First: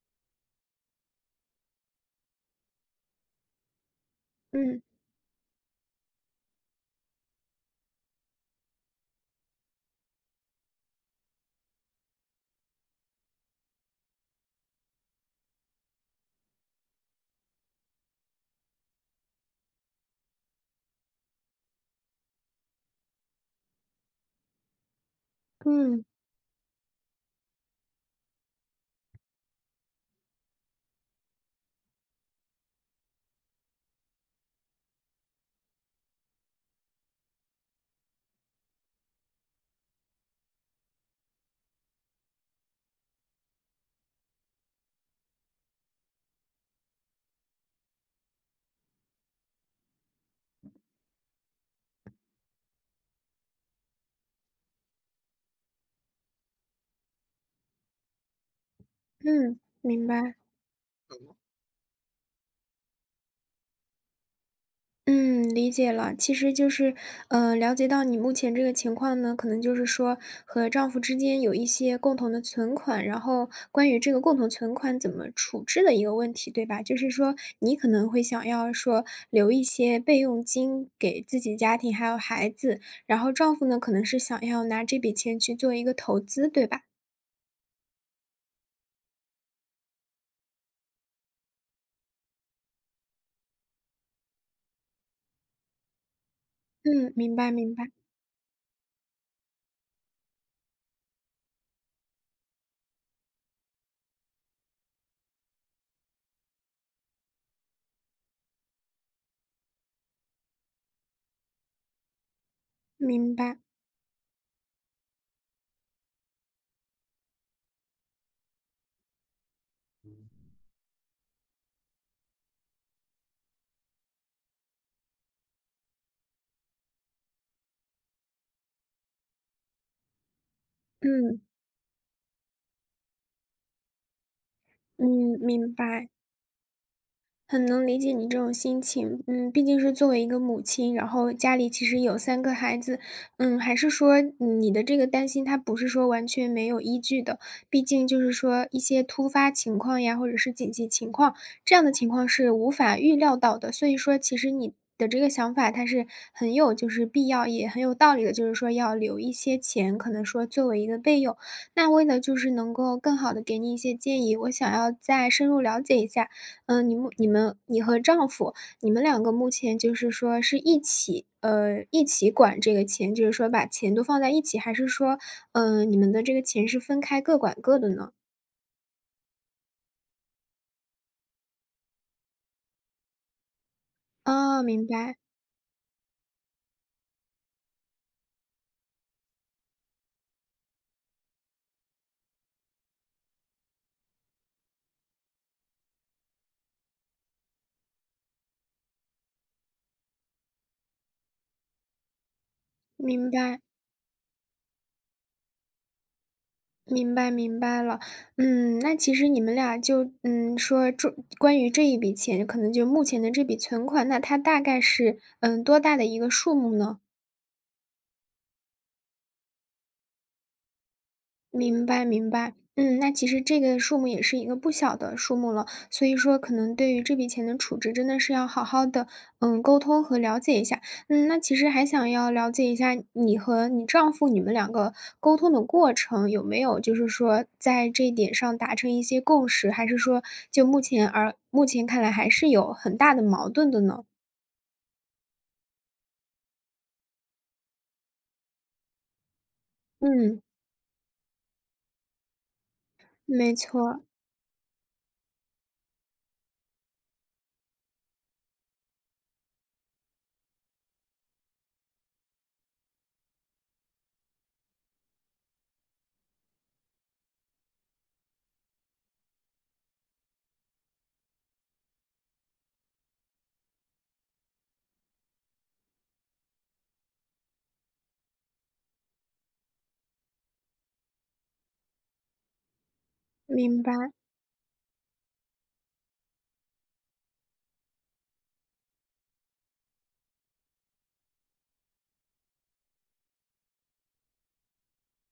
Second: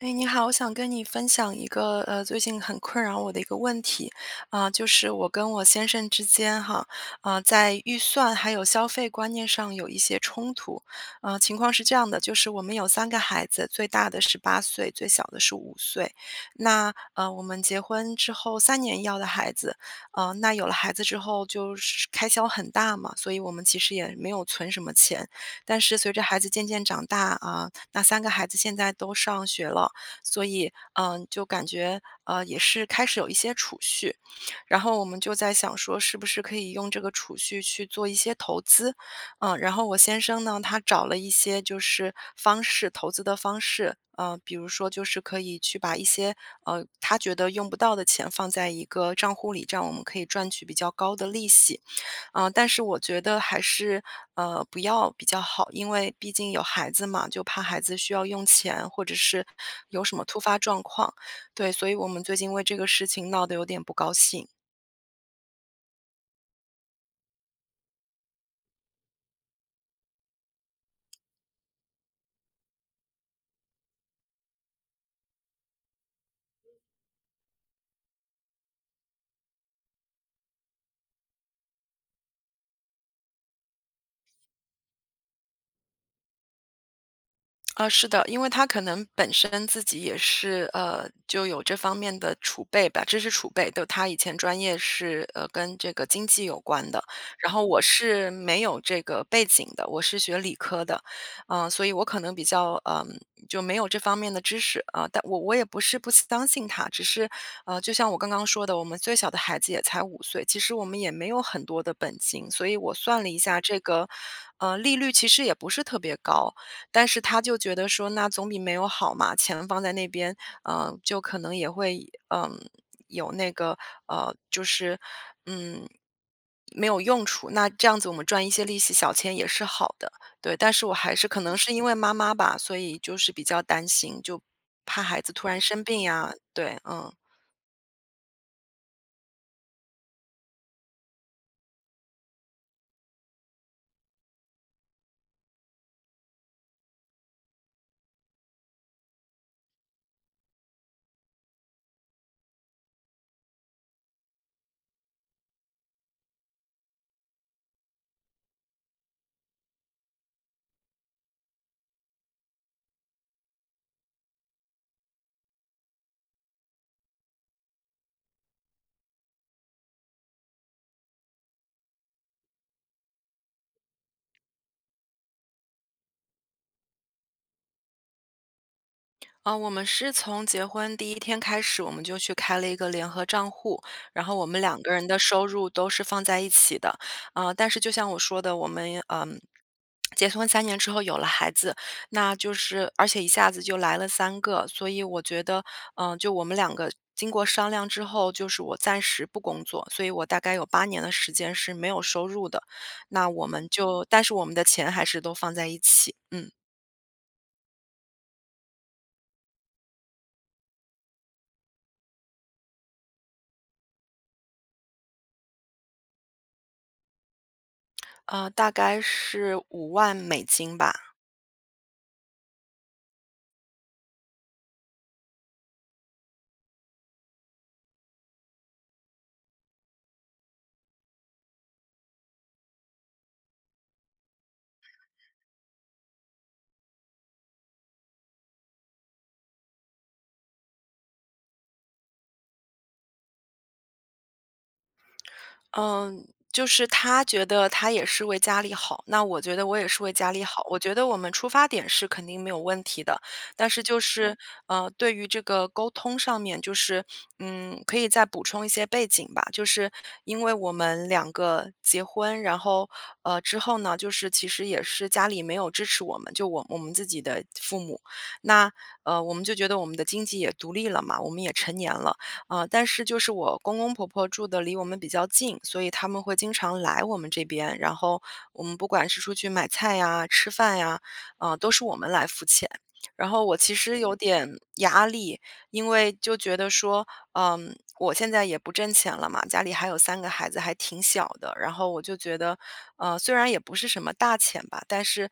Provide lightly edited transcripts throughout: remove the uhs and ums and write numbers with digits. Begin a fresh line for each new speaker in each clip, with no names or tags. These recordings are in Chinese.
哎，你好，我想跟你分享一个最近很困扰我的一个问题，啊、
嗯
就是我跟我先生之间哈，啊、在预算还有消费观念上有一些冲突，情况是这样的，就是我们有三个孩子，最大的是8岁，最小的是五岁，那我们结婚之后三年要的孩子，那有了孩子之后就是开销很大嘛，所以我们其实也没有存什么钱，但是
嗯
随着孩子渐渐长大啊、那三个孩子现在都上学了。所以就感觉也是开始有一些储蓄，然后我们就在想说，是不是可以用这个储蓄去做一些投资？然后我先生呢，他找了一些就是方式，投资的方式。嗯，比如说，就是可以去把一些他觉得用不到的钱放在一个账户里，这样我们可以赚取比较高的利息。但是我觉得还是，不要比较好，因为毕竟有孩子嘛，就怕孩子需要用钱，或者是
嗯，
有
明
什么
白，
突发状况。对，所以我们最近为这个事情闹得有点不高兴。
嗯，理解了。其实就是，了解到你目前这个情况呢，可能就是说和丈夫之间有一些共同的存款，然后关于这个共同存款怎么处置的一个问题，对吧？就是说你可能会想要说留一些备用金给自己家庭还有孩子，然后丈夫呢可能是想要拿这笔钱去做一个投资，对吧？
啊，是的，因为他可能本身自己也是，就有这方面的储备吧，知识储备，就他以前专业是，跟这个经济有关的，
嗯，明白
然后
明
我
白
是没有这个背景的，我是学理科的，所以我可能比较，就没有这方面的知识啊、但我也不是不相信他，只是，就像我刚刚说的，我们最小的孩子也才五岁，其实我们也没有很多的本金，所以我算了
明
一
白，
下这个，利率其实也不是特别高。但是他就觉得说那总比没有好嘛，钱放在那边，就可能也会，有那个，就是，嗯，没有用处。那这样子我们赚一些利息小钱也是好的，对。但是我还是可
嗯
能是因为妈妈吧，所以就是比较担心，就怕
嗯，
孩子突然
明
生病
白。
呀，对，嗯。
很能理解你这种心情，嗯，毕竟是作为一个母亲，然后家里其实有三个孩子，嗯，还是说你的这个担心，它不是说完全没有依据的，毕竟就是说一些突发情况呀，或者是紧急情况，这样的情况是无法预料到的。所以说，其实你的这个想法，它是很有就是必要，也很有道理的，就是说要留一些钱，可能说作为一个备用。那为了就是能够更好的给你一些建议，我想要再深入了解一下。你和丈夫，你们两个目前就是说是一起一起管这个钱，就是说把钱都放在一起，还是说，你们的这个钱是分开各管各的呢？
啊，我们是从结婚第一天开始，我们就去开了一个联合账户，然后我们
哦，
两个人的收入都是放在一起的。啊，但是就像我说的，我们，结婚三年之后有了孩子，那就是而且一下子就来了三个，所以我觉得，就我们两个经过商量之后，就是我暂时不工作，所以我大概有8年的时间是没有收入的。那
明
我
白，
们就但是我们的钱还是都放在一起，嗯。
明白了。嗯，那其实你们俩就嗯，说这关于这一笔钱，可能就目前的这笔存款，那它大概是，嗯，多大的一个数目呢？
大概是5万美金吧。
明白明白，嗯，那其实这个数目也是一个不小的数目了，所以说可能对于这笔钱的处置，真的是要好好的，嗯，沟通和了解一下。嗯，那其实还想要了解一下你和你丈夫你们两个沟通的过程，有没有就是说在这一点上达成一些共识，还是说就目前而目前看来还是有很大的矛盾的呢？
嗯，就是他觉得他也是为家里好，那我觉得我也是为家
嗯，
里好。我觉得我们出发点是肯定没有问题的，
没
但是就
错，
是，对于这个沟通上面，就是，可以再补充一些背景吧。就是因为我们两个结婚，然后，之后呢，就是其实也是家里没有支持我们，就我们自己的父母。那，我们就觉得我们的经济也独立了嘛，我们也成年了。啊，但是就是我公公婆婆住的离我们比较近，所以他们会经常来我们这边，然后我们不管是出去买菜呀、吃饭呀，啊，都是我们来付钱。然后我其
明白
实有点压力，因为就觉得说，我现在也不挣钱了嘛，家里还有三个孩子，还挺小的。然后我就觉得，虽然也不是什么大钱吧，但是，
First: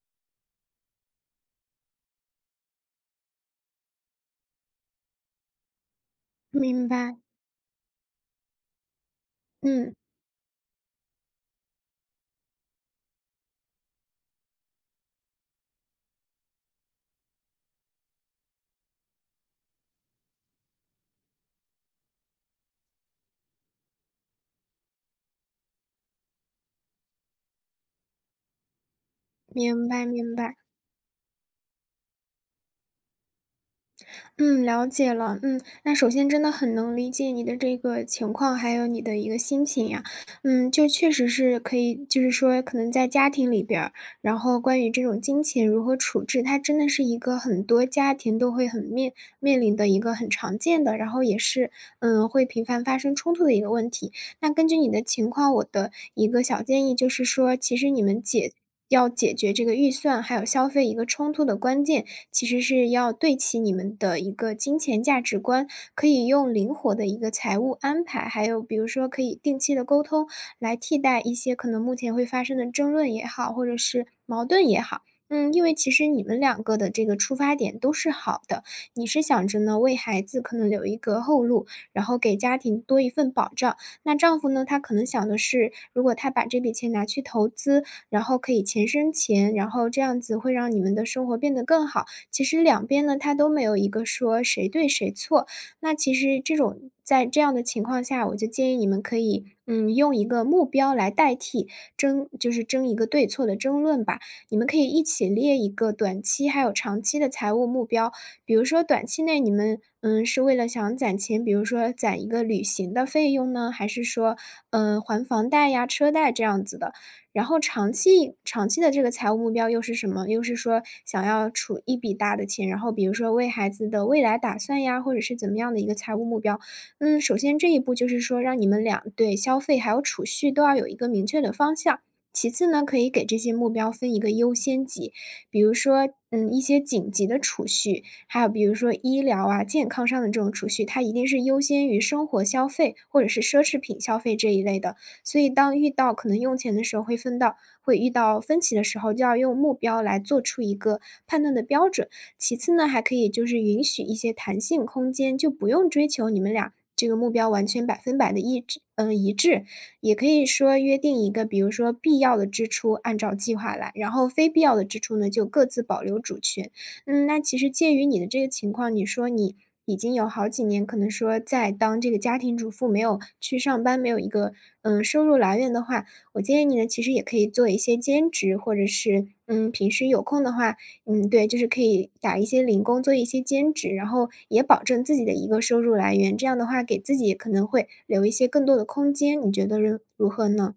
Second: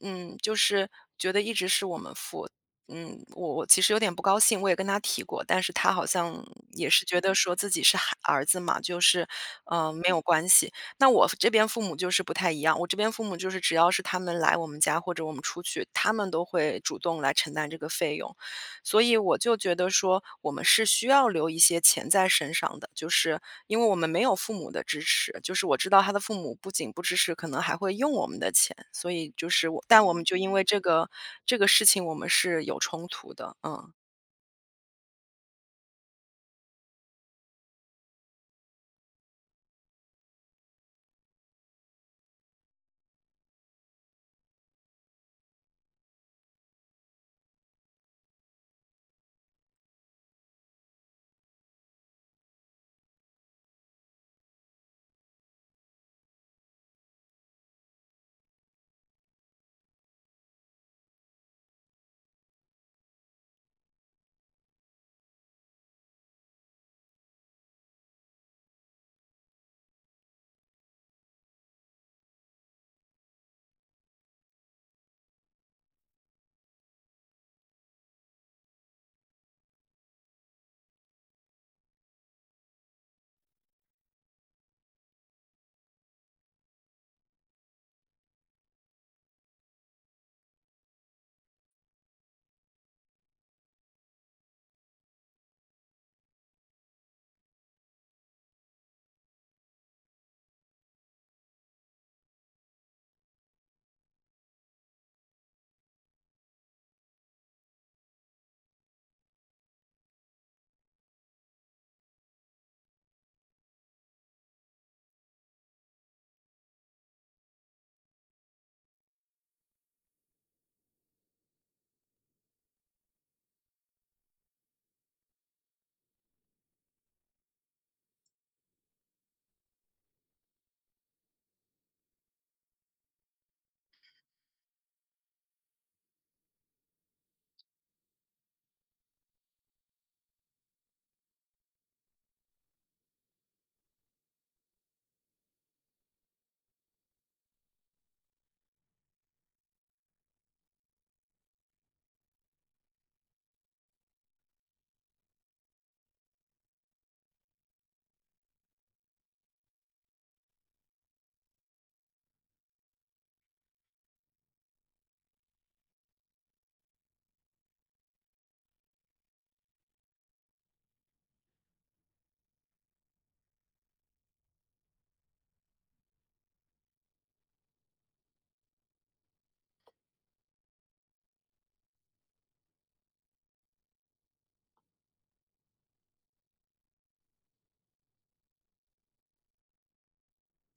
就是觉得一直是我们付，我其实有点不高兴，我也跟他提过，但是他好像
明
也是
白，
觉得说自己是孩儿子嘛，就是，
嗯，
没有关系。那我这边父母就是不太一样，我这边父母就是只要是他们来我们家或者我们出去，他们都会主动来承担这个费用。所以我就觉得说，我们是需要留一些钱在身上的，就是因为我们没有父母的支持，就是我知道他的父母不仅不支持，可能还会用我们的钱，所以就是我
明
但
白
我们
明
就因
白。
为这个事情，我们是有冲突的，嗯。
嗯，了解了。嗯，那首先真的很能理解你的这个情况，还有你的一个心情呀。嗯，就确实是可以，就是说可能在家庭里边儿，然后关于这种金钱如何处置，它真的是一个很多家庭都会面临的一个很常见的，然后也是会频繁发生冲突的一个问题。那根据你的情况，我的一个小建议就是说，其实你们解。要解决这个预算还有消费一个冲突的关键，其实是要对齐你们的一个金钱价值观，可以用灵活的一个财务安排，还有比如说可以定期的沟通，来替代一些可能目前会发生的争论也好，或者是矛盾也好。嗯，因为其实你们两个的这个出发点都是好的，你是想着呢为孩子可能留一个后路，然后给家庭多一份保障。那丈夫呢，他可能想的是，如果他把这笔钱拿去投资，然后可以钱生钱，然后这样子会让你们的生活变得更好。其实两边呢，它都没有一个说谁对谁错。那其实这种在这样的情况下，我就建议你们可以，嗯，用一个目标来代替就是争一个对错的争论吧。你们可以一起列一个短期还有长期的财务目标，比如说短期内你们，嗯，是为了想攒钱，比如说攒一个旅行的费用呢，还是说，嗯、还房贷呀、车贷这样子的？然后长期的这个财务目标又是什么？又是说想要储一笔大的钱，然后比如说为孩子的未来打算呀，或者是怎么样的一个财务目标。嗯，首先这一步就是说，让你们俩对消费还有储蓄都要有一个明确的方向。其次呢，可以给这些目标分一个优先级，比如说，嗯，一些紧急的储蓄，还有比如说医疗啊、健康上的这种储蓄，它一定是优先于生活消费或者是奢侈品消费这一类的。所以当遇到可能用钱的时候会遇到分歧的时候，就要用目标来做出一个判断的标准。其次呢，还可以就是允许一些弹性空间，就不用追求你们俩这个目标完全百分百的一致，嗯，一致。也可以说约定一个，比如说必要的支出按照计划来，然后非必要的支出呢就各自保留主权。嗯，那其实介于你的这个情况，你说你已经有好几年，可能说在当这个家庭主妇，没有去上班，没有一个收入来源的话，我建议你呢，其实也可以做一些兼职，或者是嗯平时有空的话，嗯对，就是可以打一些零工，做一些兼职，然后也保证自己的一个收入来源。这样的话，给自己可能会留一些更多的空间，你觉得如何呢？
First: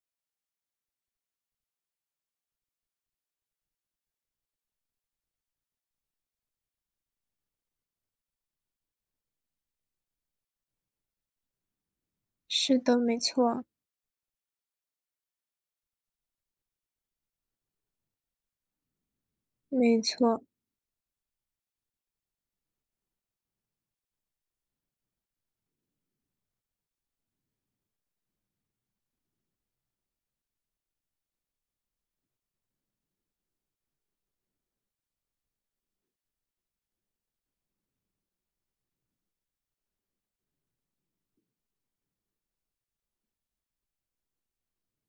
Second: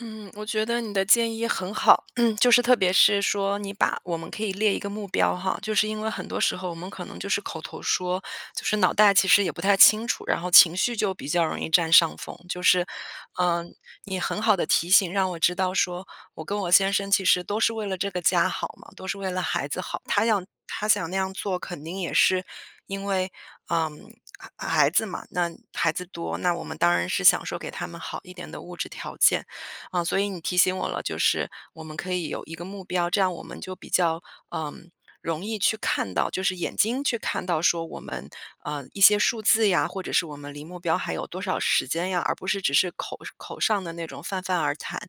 嗯，我觉得你的建议很好，就是特别是说你把我们可以列一个目标哈，就是因为很多时候我们可能就是口头说，就是脑袋其实也不太清楚，然后情绪就比较容易占上风。就
是
是，
的，没错，
嗯、你很好的提醒让我知道说，我跟我先生其实都是为了这个家好嘛，都是为了孩子
没
好。他
错，
想他想那样做，肯定也是因为，嗯，孩子嘛，那孩子多，那我们当然是想说给他们好一点的物质条件。啊，所以你提醒我了，就是我们可以有一个目标，这样我们就比较嗯容易去看到，就是眼睛去看到说我们一些数字呀，或者是我们离目标还有多少时间呀，而不是只是口口上的那种泛泛而谈。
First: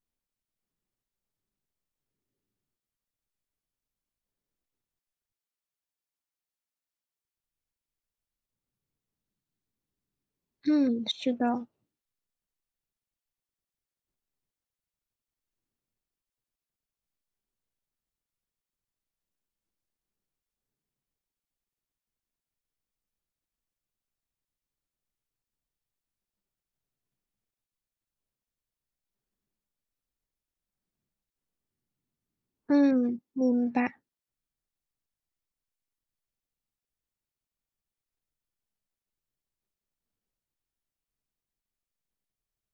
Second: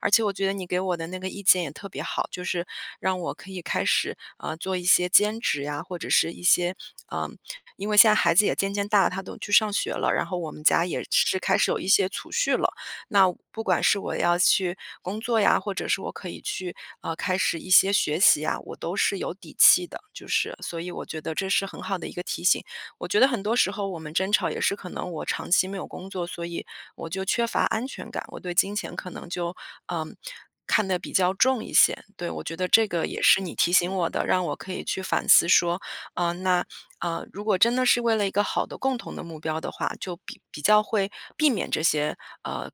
而且我觉得你给我的那个意见也特别好，就是让我可以开始做一些兼职呀，或者是一些嗯。因为现在孩子也渐渐大了，他都去上学了，然后我们家也
嗯，是
是开
的，
始有一些储蓄了，那不管是我要去工作呀，或者是我可以去开始一些学习呀，我都是有底气的。就是所以我觉得这是很好的一个提醒。我觉得很多时候我们争吵也是可能我长期没有工作，所以我就缺乏安全感，我对金钱可能就嗯。看得比较重一些，对我觉得这个也
嗯，
是你
明
提醒
白。
我的，让我可以去反思说，那啊，如果真的是为了一个好的共同的目标的话，就比较会避免这些呃，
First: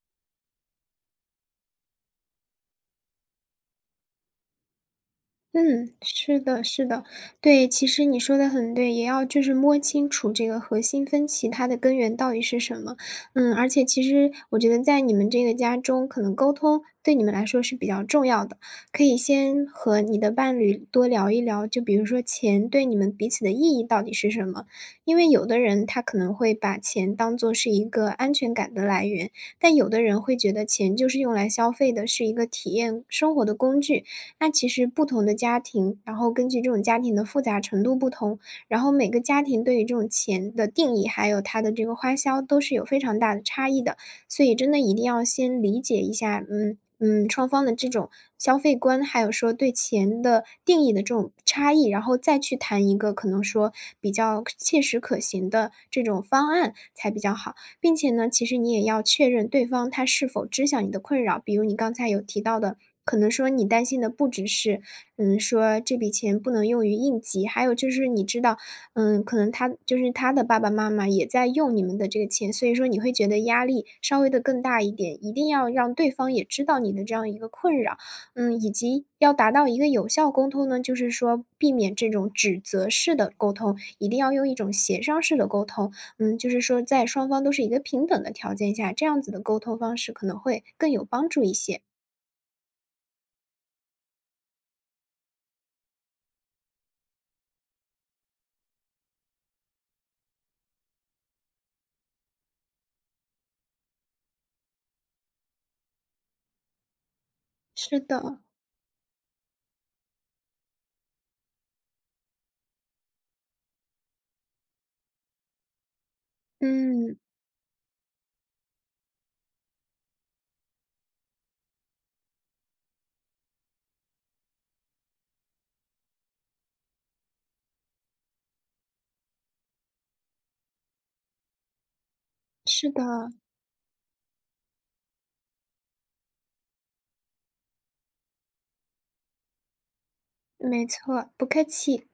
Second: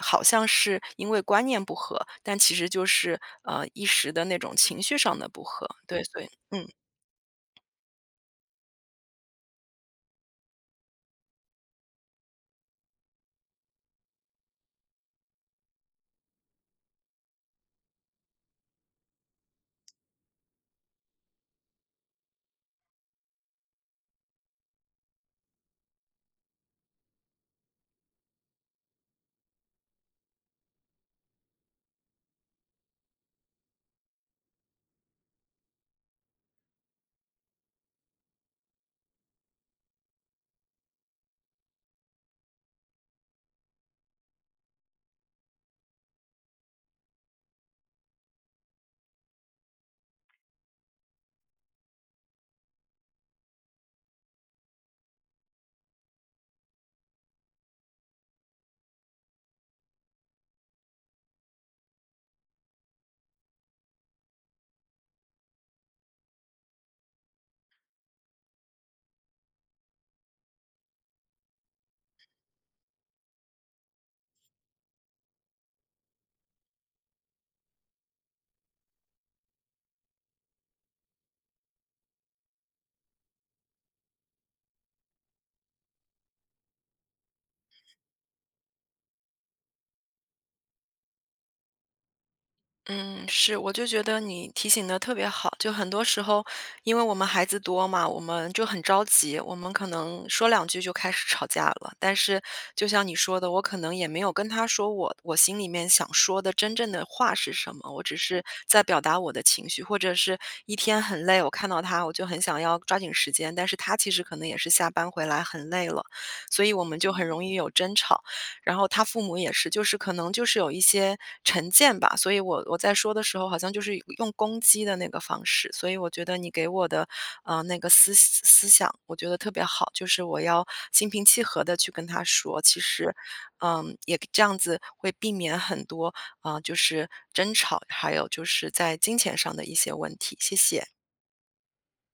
好像是因为观念不合，但其实就是一时的那种情绪上的不合。
嗯，
对，所以
是的，
嗯。
是的，对，其实你说的很对，也要就是摸清楚这个核心分歧它的根源到底是什么。嗯，而且其实我觉得在你们这个家中，可能沟通对你们来说是比较重要的，可以先和你的伴侣多聊一聊，就比如说钱对你们彼此的意义到底是什么？因为有的人他可能会把钱当做是一个安全感的来源，但有的人会觉得钱就是用来消费的，是一个体验生活的工具。那其实不同的家庭，然后根据这种家庭的复杂程度不同，然后每个家庭对于这种钱的定义，还有它的这个花销都是有非常大的差异的。所以真的一定要先理解一下，嗯嗯，双方的这种消费观，还有说对钱的定义的这种差异，然后再去谈一个可能说比较切实可行的这种方案才比较好。并且呢，其实你也要确认对方他是否知晓你的困扰。比如你刚才有提到的，可能说你担心的不只是，嗯，说这笔钱不能用于应急，还有就是你知道，嗯，可能他就是他的爸爸妈妈也在用你们的这个钱，所以说你会觉得压力稍微的更大一点，一定要让对方也知道你的这样一个困扰，嗯，以及要达到一个有效沟通呢，就是说避免这种指责式的沟通，一定要用一种协商式的沟通，嗯，就是说在双方都是一个平等的条件下，这样子的沟通方式可能会更有帮助一些。
嗯，是，我就觉得你提醒的特别好。就很多时候，因为我们孩子多嘛，我们就很着急，我们可能说两句就开始吵架了。但是就像你说的，我可能也没有跟他说我心里面想说的真正的话是什么，
是
我只
的，
是在表达我的情绪，或者是一天很累，我看到他，我就很想要抓紧时间，但是他其实可能也是下班回来很累了，所以我们就
嗯，
很容易有争吵。然后他父母也是，就是可能就是有一些成见吧，所以我在说的时候好像就是用攻击的那个方式，所以我觉得你给我的那个思想，我觉得特别好，就是我要心平气和的去跟他说，其
是的，
实，也这样子会避免很多啊、就是争吵，还有就是在金钱上的一些问题。谢谢。
没错，不客气。